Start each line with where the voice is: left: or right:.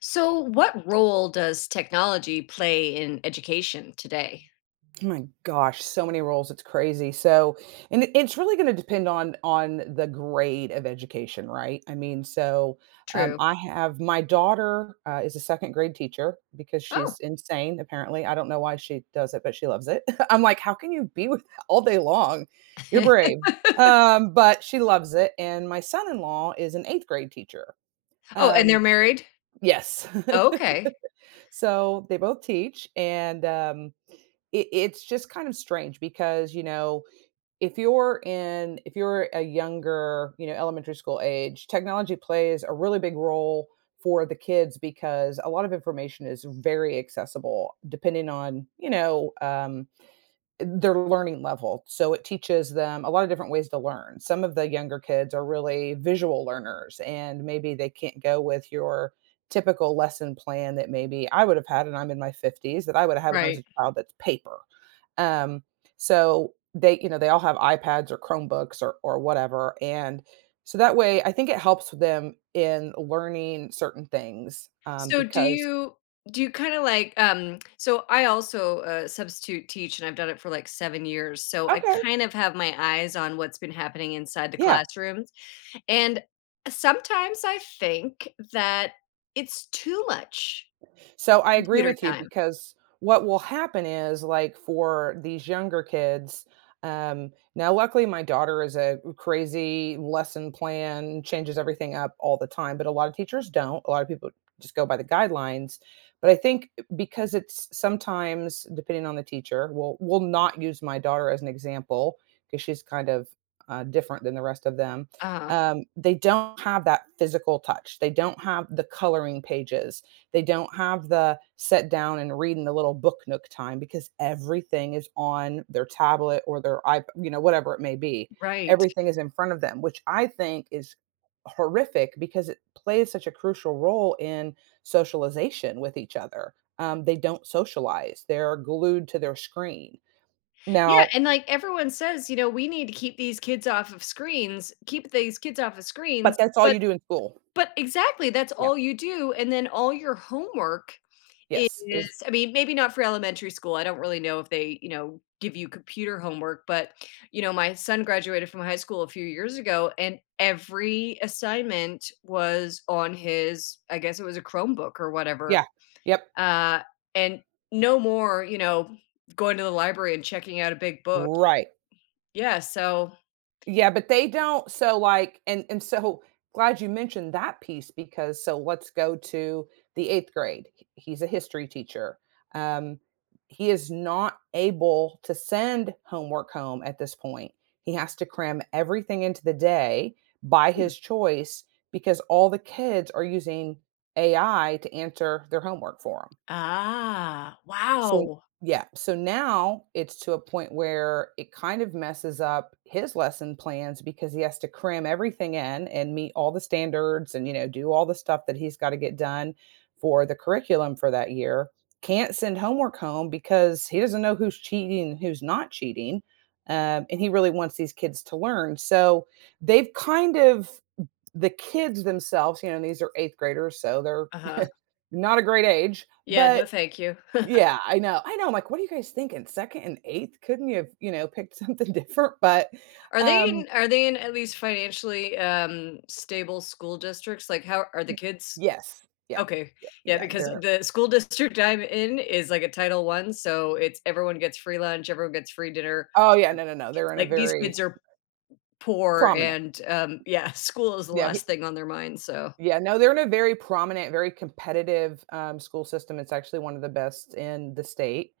left: So, what role does technology play in education today?
right: Oh my gosh, so many roles, it's crazy. So, it's really going to depend on the grade of education, right? I mean, so
left: True.
right: I have my daughter is a second grade teacher because
left: Oh.
right: she's insane. Apparently, I don't know why she does it, but she loves it. I'm like, how can you be with that all day long? You're brave, but she loves it. And my son-in-law is an eighth grade teacher.
left: Oh, and
right: Um,
left: they're married?
right: yes.
left: Okay.
right: So they both teach, and it's just kind of strange because if you're in if you're a younger elementary school age, technology plays a really big role for the kids because a lot of information is very accessible depending on their learning level, so it teaches them a lot of different ways to learn. Some of the younger kids are really visual learners, and maybe they can't go with your typical lesson plan that maybe I would have had, and I'm in my 50s, that I would have had when I was
left: Right.
right: a child that's paper. Um, so they they all have iPads or Chromebooks or whatever, and so that way, I think it helps them in learning certain things,
left: So, do
right: because
left: you do you kinda like, so I also, substitute teach, and I've done it for, like, 7 years, so I
right: okay,
left: kind of have my eyes on what's been happening inside the
right: yeah.
left: classrooms. And sometimes I think that it's too much
right: So I agree
left: computer
right: with you
left: time.
right: because what will happen is like for these younger kids, now luckily my daughter is a crazy lesson plan, changes everything up all the time, but a lot of teachers don't. A lot of people just go by the guidelines. But I think because it's sometimes depending on the teacher, we'll not use my daughter as an example because she's kind of different than the rest of them.
left: Uh,
right: They don't have that physical touch. They don't have the coloring pages, they don't have the sit down and read in the little book nook time because everything is on their tablet or their whatever it may be.
left: right.
right: Everything is in front of them, which I think is horrific because it plays such a crucial role in socialization with each other. They don't socialize. They're glued to their screen.
left: Yeah,
right: Now
left: and like everyone says, you know, we need to keep these kids off of screens, keep these kids off of
right: but
left: screens,
right: that's all
left: but
right: you do in school.
left: but exactly, that's
right: Yeah.
left: all you do, and then all your homework
right: Yes,
left: is
right: is
left: I mean, maybe not for elementary school, I don't really know if they, you know, give you computer homework, but you know, my son graduated from high school a few years ago and every assignment was on his I guess it was a Chromebook or whatever.
right: yeah. Yep.
left: Uh and no more, you know, going to the library and checking out a big book.
right: Right.
left: Yeah, so
right: Yeah, but they don't so, like and so glad you mentioned that piece because so let's go to the 8th grade. He's a history teacher. Um, he is not able to send homework home at this point. He has to cram everything into the day by
left: Hmm.
right: his choice because all the kids are using AI to answer their homework for him.
left: Ah,
right: So
left: wow.
right: yeah, so now it's to a point where it kind of messes up his lesson plans because he has to cram everything in and meet all the standards and you know do all the stuff that he's got to get done for the curriculum for that year. Can't send homework home because he doesn't know who's cheating and who's not cheating. And he really wants these kids to learn. So they've kind of the kids themselves, you know, these are eighth graders, so they're
left: Uh-huh.
right: not a great age,
left: Yeah,
right: but
left: no, thank you.
right: yeah, I know, I'm like, "What are you guys thinking? 2nd and 8th? Couldn't you have, you know, picked something different?" But,
left: Are they
right: um
left: in are they in at least financially, stable school districts? Like, how are the
right: Y
left: kids
right: yes, yeah,
left: okay,
right: yeah,
left: yeah,
right: yeah,
left: because
right: they're
left: the school district I'm in is like a Title One, so it's everyone gets free lunch, everyone gets free dinner.
right: oh, yeah, no, no, no, they're in a
left: Like, these
right: very
left: kids are poor
right: prominent.
left: and, yeah, school is the
right: Yeah, he
left: last thing on their mind, so
right: yeah, no, they're in a very prominent, very competitive, school system, it's actually one of the best in the state,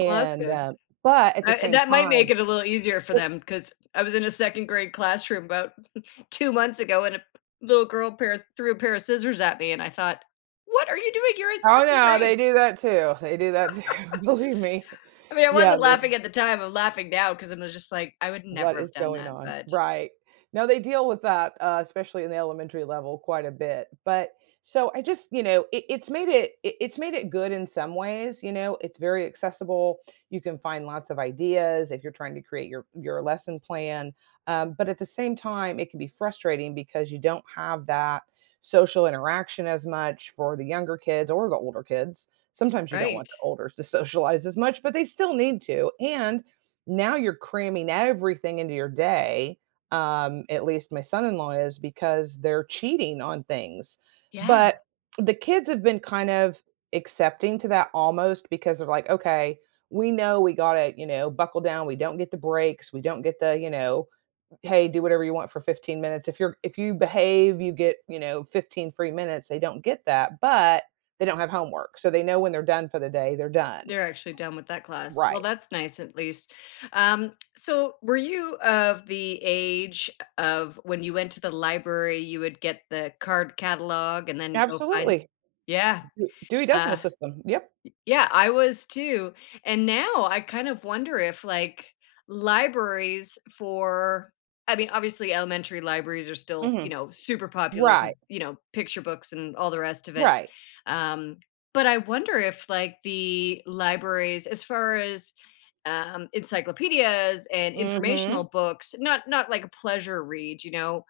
left: well, that's good.
right: uh but at the
left: I
right: same
left: that might make
right: time
left: it a little easier for them because I was in a second-grade classroom about 2 months ago, and a little girl pair threw a pair of scissors at me, and I thought, "What are you doing? You're in
right: oh,
left: 2nd
right: no, they
left: grade."
right: do that too, they do that too, believe me.
left: I mean, I
right: Yeah,
left: wasn't laughing
right: they
left: at the time, I'm laughing now because 'cause I'm just like, "I would
right: what
left: never have
right: is
left: done
right: going
left: that,"
right: on?
left: but
right: Right. No, they deal with that, especially in the elementary level quite a bit. But so I just, you know, it's made it, it's made it good in some ways, you know, it's very accessible. You can find lots of ideas if you're trying to create your lesson plan. But at the same time, it can be frustrating because you don't have that social interaction as much for the younger kids or the older kids. Sometimes you don't
left: right.
right: want the older to socialize as much, but they still need to. And now you're cramming everything into your day. At least my son-in-law is because they're cheating on things.
left: Yeah,
right: But the kids have been kind of accepting to that almost because they're like, okay, we know we gotta, you know, buckle down. We don't get the breaks. We don't get the, you know, hey, do whatever you want for 15 minutes. If you're if you behave, you get, you know, 15 free minutes. They don't get that, but they don't have homework. So they know when they're done for the day, they're done.
left: they're actually done with that class. Well,
right: Right.
left: that's nice at least. So were you of the age of when you went to the library, you would get the card catalog and then go find
right: Absolutely.
left: yeah,
right: D Dewey
left: uh
right: Decimal System, yep.
left: yeah, I was too. And now I kind of wonder if like libraries for I mean, obviously elementary libraries are still, you
right: Mhm.
left: know, super popular
right: Right,
left: because, you know, picture books and all the rest of it.
right: right.
left: Um, but I wonder if like the libraries as far as encyclopedias and informational
right: Mhm,
left: books, not like a pleasure read, you know,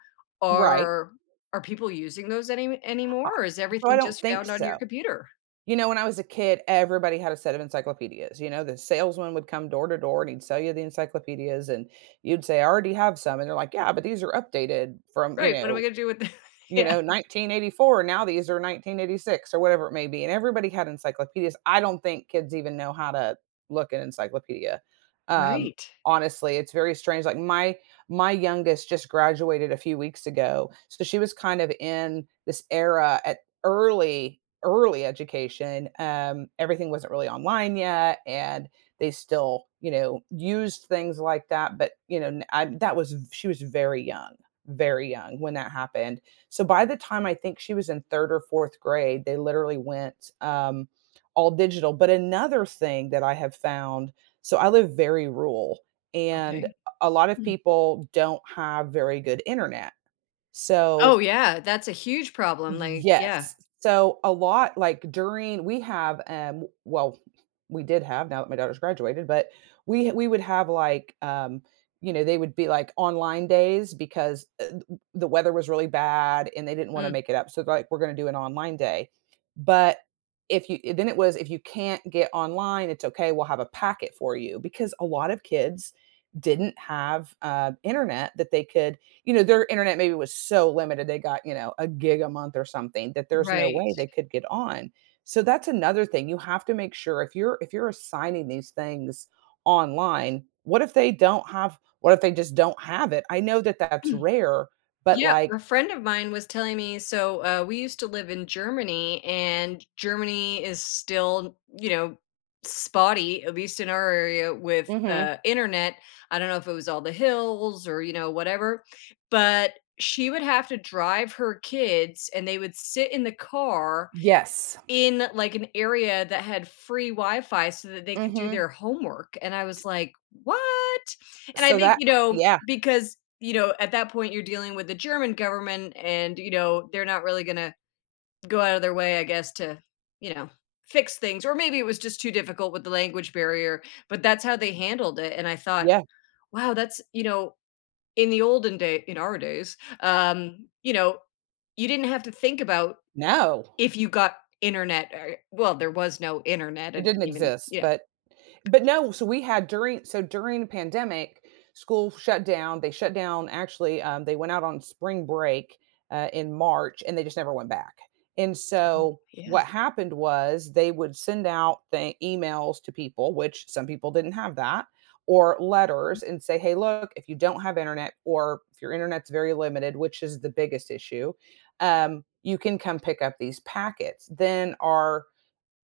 right: right.
left: are are people using those any
right: I
left: anymore or is
right: so I
left: everything
right: don't
left: just
right: think
left: found on your
right: so.
left: computer?
right: You know, when I was a kid, everybody had a set of encyclopedias, you know, the salesman would come door to door and he'd sell you the encyclopedias and you'd say, "I already have some," and they're like, "Yeah, but these are updated from" you
left: Right, what am I
right: know,
left: gonna do with the yeah.
right: 1984. Now these are 1986 or whatever it may be. And everybody had encyclopedias. I don't think kids even know how to look at encyclopedia. Um,
left: Right,
right: honestly, it's very strange. Like my youngest just graduated a few weeks ago, so she was kind of in this era at early education. Everything wasn't really online yet, and they still you know used things like that. But you know, that was she was very young when that happened, so by the time I think she was in 3rd or 4th grade, they literally went, all digital. But another thing that I have found so I live very rural, and
left: okay.
right: a lot of
left: Mm.
right: people don't have very good internet. So
left: Oh, yeah, that's a huge problem, like yeah.
right: yes. So a lot like during we have, well, we did have now that my daughter's graduated, but we would have like, you know, they would be like online days because, th the weather was really bad and they didn't wanna
left: Mm.
right: make it up. So they're like, "We're gonna do an online day." But if you then it was, "If you can't get online, it's okay, we'll have a packet for you," because a lot of kids didn't have, internet that they could you know, their internet maybe was so limited, they got, you know, a gig a month or something that there's no
left: Right.
right: way they could get on. So that's another thing. You have to make sure if you're assigning these things online, what if they don't have what if they just don't have it? I know that that's
left: Mm.
right: rare, but
left: Yeah,
right: like
left: a friend of mine was telling me so, we used to live in Germany, and Germany is still, you know, spotty, at least in our area, with,
right: mhm.
left: internet. I don't know if it was all the hills or, you know, whatever, but she would have to drive her kids, and they would sit in the car
right: Yes.
left: in, like, an area that had free Wi-Fi so that they could do
right: Mhm.
left: their homework, and I was like, "What?" And I
right: So
left: think,
right: that
left: you know,
right: yeah,
left: because, you know, at that point, you're dealing with the German government and, you know, they're not really gonna go out of their way, I guess, to, you know, fix things, or maybe it was just too difficult with the language barrier, but that's how they handled it, and I thought,
right: yeah.
left: "Wow, that's" you know, in the olden day in our days, you know, you didn't have to think about
right: No.
left: if you got internet or well, there was no internet, I
right: It
left: didn't
right: didn't
left: even
right: exist,
left: yeah,
right: but no, so we had during so during the pandemic, school shut down. They shut down actually, they went out on spring break, in March and they just never went back. And so
left: yeah.
right: what happened was they would send out the emails to people, which some people didn't have that, or letters and say, "Hey, look, if you don't have internet or if your internet's very limited, which is the biggest issue, you can come pick up these packets." Then our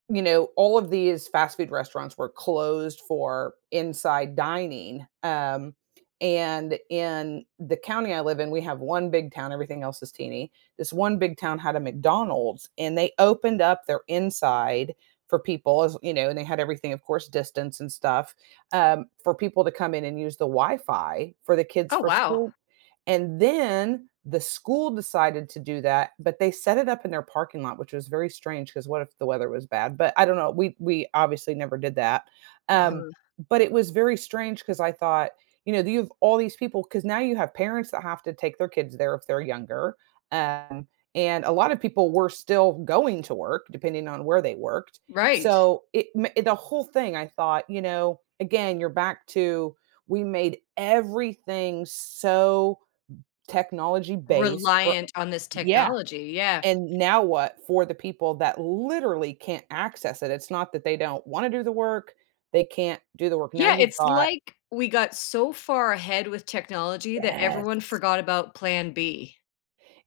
right: you know, all of these fast food restaurants were closed for inside dining. And in the county I live in, we have one big town, everything else is teeny. This one big town had a McDonald's and they opened up their inside for people, as you know, and they had everything, of course, distance and stuff, for people to come in and use the Wi Fi for the kids
left: Oh,
right: for
left: wow.
right: school and then the school decided to do that, but they set it up in their parking lot, which was very strange because what if the weather was bad? But I don't know. We obviously never did that. Um,
left: Uh-huh.
right: but it was very strange because I thought, you know, you have all these people because now you have parents that have to take their kids there if they're younger. Um, and a lot of people were still going to work depending on where they worked.
left: Right.
right: So it, ma- it the whole thing, I thought, you know, again, you're back to we made everything so technology based for
left: Reliant on this
right: yeah,
left: technology, yeah.
right: and now what for the people that literally can't access it? It's not that they don't wanna do the work, they can't do the work. Now
left: Yeah,
right: you've
left: it's
right: got
left: like we got so far ahead with technology that
right: yes.
left: everyone forgot about plan B.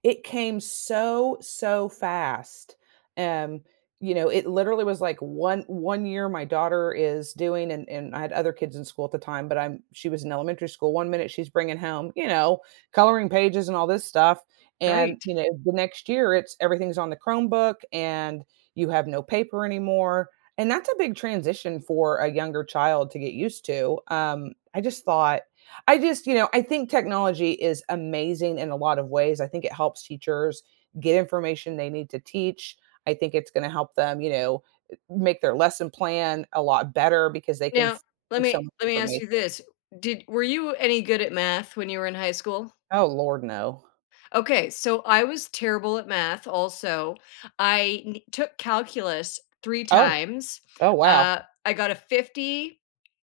right: It came so, so fast. Um, you know, it literally was like one year my daughter is doing and I had other kids in school at the time, but I'm she was in elementary school. One minute she's bringing home, you know, coloring pages and all this stuff. And,
left: Right.
right: you know, the next year it's everything's on the Chromebook and you have no paper anymore. And that's a big transition for a younger child to get used to. I just, I think technology is amazing in a lot of ways. I think it helps teachers get information they need to teach. I think it's going to help them, make their lesson plan a lot better because they can
left: Now, let
right: find
left: me
right: so much
left: let me ask you
right: information.
left: this, did were you any good at math when you were in high school?
right: Oh, Lord, no.
left: Okay, so I was terrible at math also. I took calculus 3
right: Oh,
left: times.
right: oh, wow.
left: Uh, I got a 50,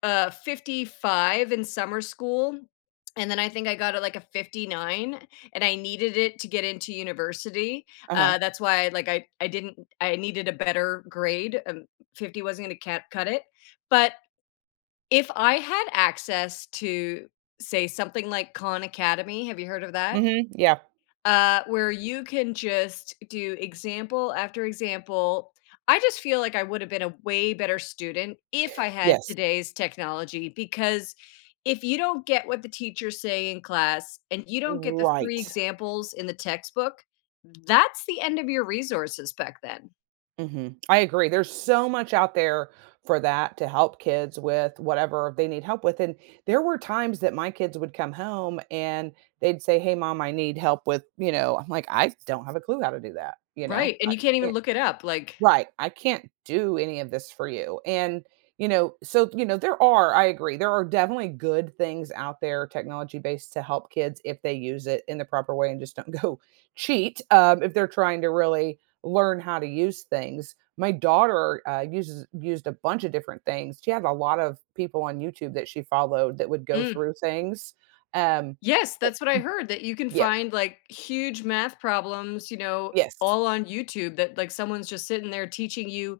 left: 55 in summer school, and then I think I got a, like a 59, and I needed it to get into university.
right: Uh huh.
left: That's why like I didn't I needed a better grade. 50 wasn't going to cut it. But if I had access to say something like Khan Academy, have you heard of that?
right: Mm hmm. Yeah.
left: Uh, where you can just do example after example. I just feel like I would have been a way better student if I had
right: Yes.
left: today's technology because if you don't get what the teachers say in class and you don't get the
right: Right.
left: three examples in the textbook, that's the end of your resources back then.
right: Mhm. I agree. There's so much out there for that to help kids with whatever they need help with. And there were times that my kids would come home and they'd say, "Hey, mom, I need help with, you know, I'm like, I don't have a clue how to do that." You know,
left: Right. And you can't even
right: I—
left: look it up. Like,
right: Right. I can't do any of this for you. And, you know, so, you know, there are, I agree, there are definitely good things out there, technology based to help kids if they use it in the proper way and just don't go cheat if they're trying to really learn how to use things. My daughter uses used a bunch of different things. She had a lot of people on YouTube that she followed that would go through things. Um,
left: yes, that's what I heard, that you can
right: yep.
left: find, like, huge math problems, you know,
right: Yes.
left: all on YouTube that, like, someone's just sitting there teaching you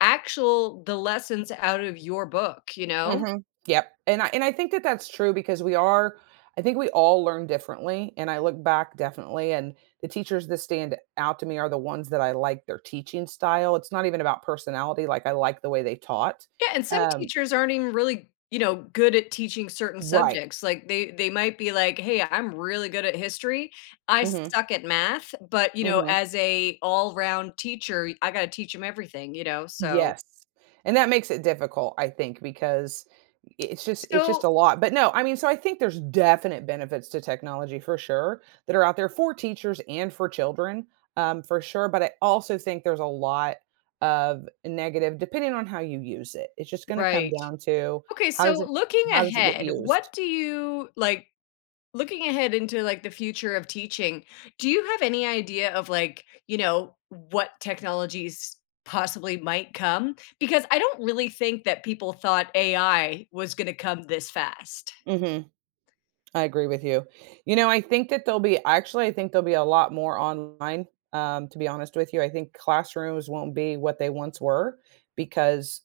left: actual the lessons out of your book, you know?
right: Mhm. Yep, and I think that that's true because we are I think we all learn differently, and I look back definitely, and the teachers that stand out to me are the ones that I like their teaching style. It's not even about personality, like, I like the way they taught.
left: Yeah, and some
right: Um
left: teachers aren't even really, you know, good at teaching certain
right: Right.
left: subjects, like, they might be like, "Hey, I'm really good at history. I
right: Mhm.
left: suck at math, but, you know,
right: Mhm.
left: as a all-round teacher, I gotta teach them everything," you know? So
right: Yes, and that makes it difficult, I think, because it's just
left: so
right: a lot. But no, I mean, so I think there's definite benefits to technology for sure that are out there for teachers and for children, for sure. But I also think there's a lot of negative depending on how you use it. It's just going to come
left: right.
right: down to
left: Okay,
right: how does
left: so
right: it
left: looking
right: how does it get
left: ahead,
right: used?
left: what do you like looking ahead into like the future of teaching, do you have any idea of like, you know, what technologies possibly might come? Because I don't really think that people thought AI was going to come this fast.
right: Mhm. I agree with you. You know, I think that there'll be I think there'll be a lot more online, to be honest with you. I think classrooms won't be what they once were because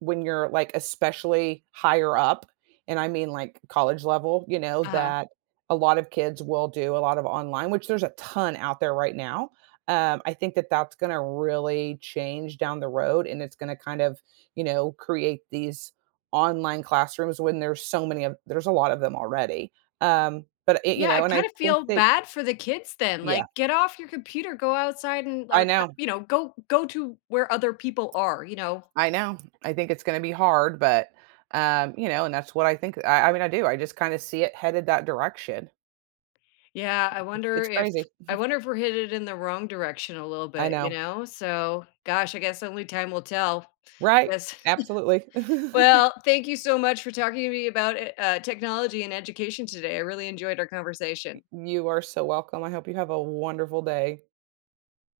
right: when you're like especially higher up, and I mean like college level, you know,
left: Uh-huh.
right: that a lot of kids will do a lot of online, which there's a ton out there right now. I think that that's going to really change down the road, and it's going to kind of, you know, create these online classrooms when there's a lot of them already. But it, you
left: Yeah, I
right: know, and I
left: kinda
right: think
left: feel
right: that
left: bad for the kids then, like,
right: yeah,
left: get off your computer, go outside and
right: I
left: or,
right: know.
left: you know, go to where other people are, you know?
right: I know. I think it's gonna be hard, but, you know, and that's what I think I mean, I do. I just kinda see it headed that direction.
left: Yeah, I
right: It's
left: wonder
right: it's
left: if
right: crazy.
left: I wonder if we're headed in the wrong direction a little
right: I
left: bit, you
right: know.
left: know? So, gosh, I guess only time will tell.
right: Right.
left: Yes.
right: Absolutely.
left: Well, thank you so much for talking to me about, technology and education today. I really enjoyed our conversation.
right: You are so welcome. I hope you have a wonderful day.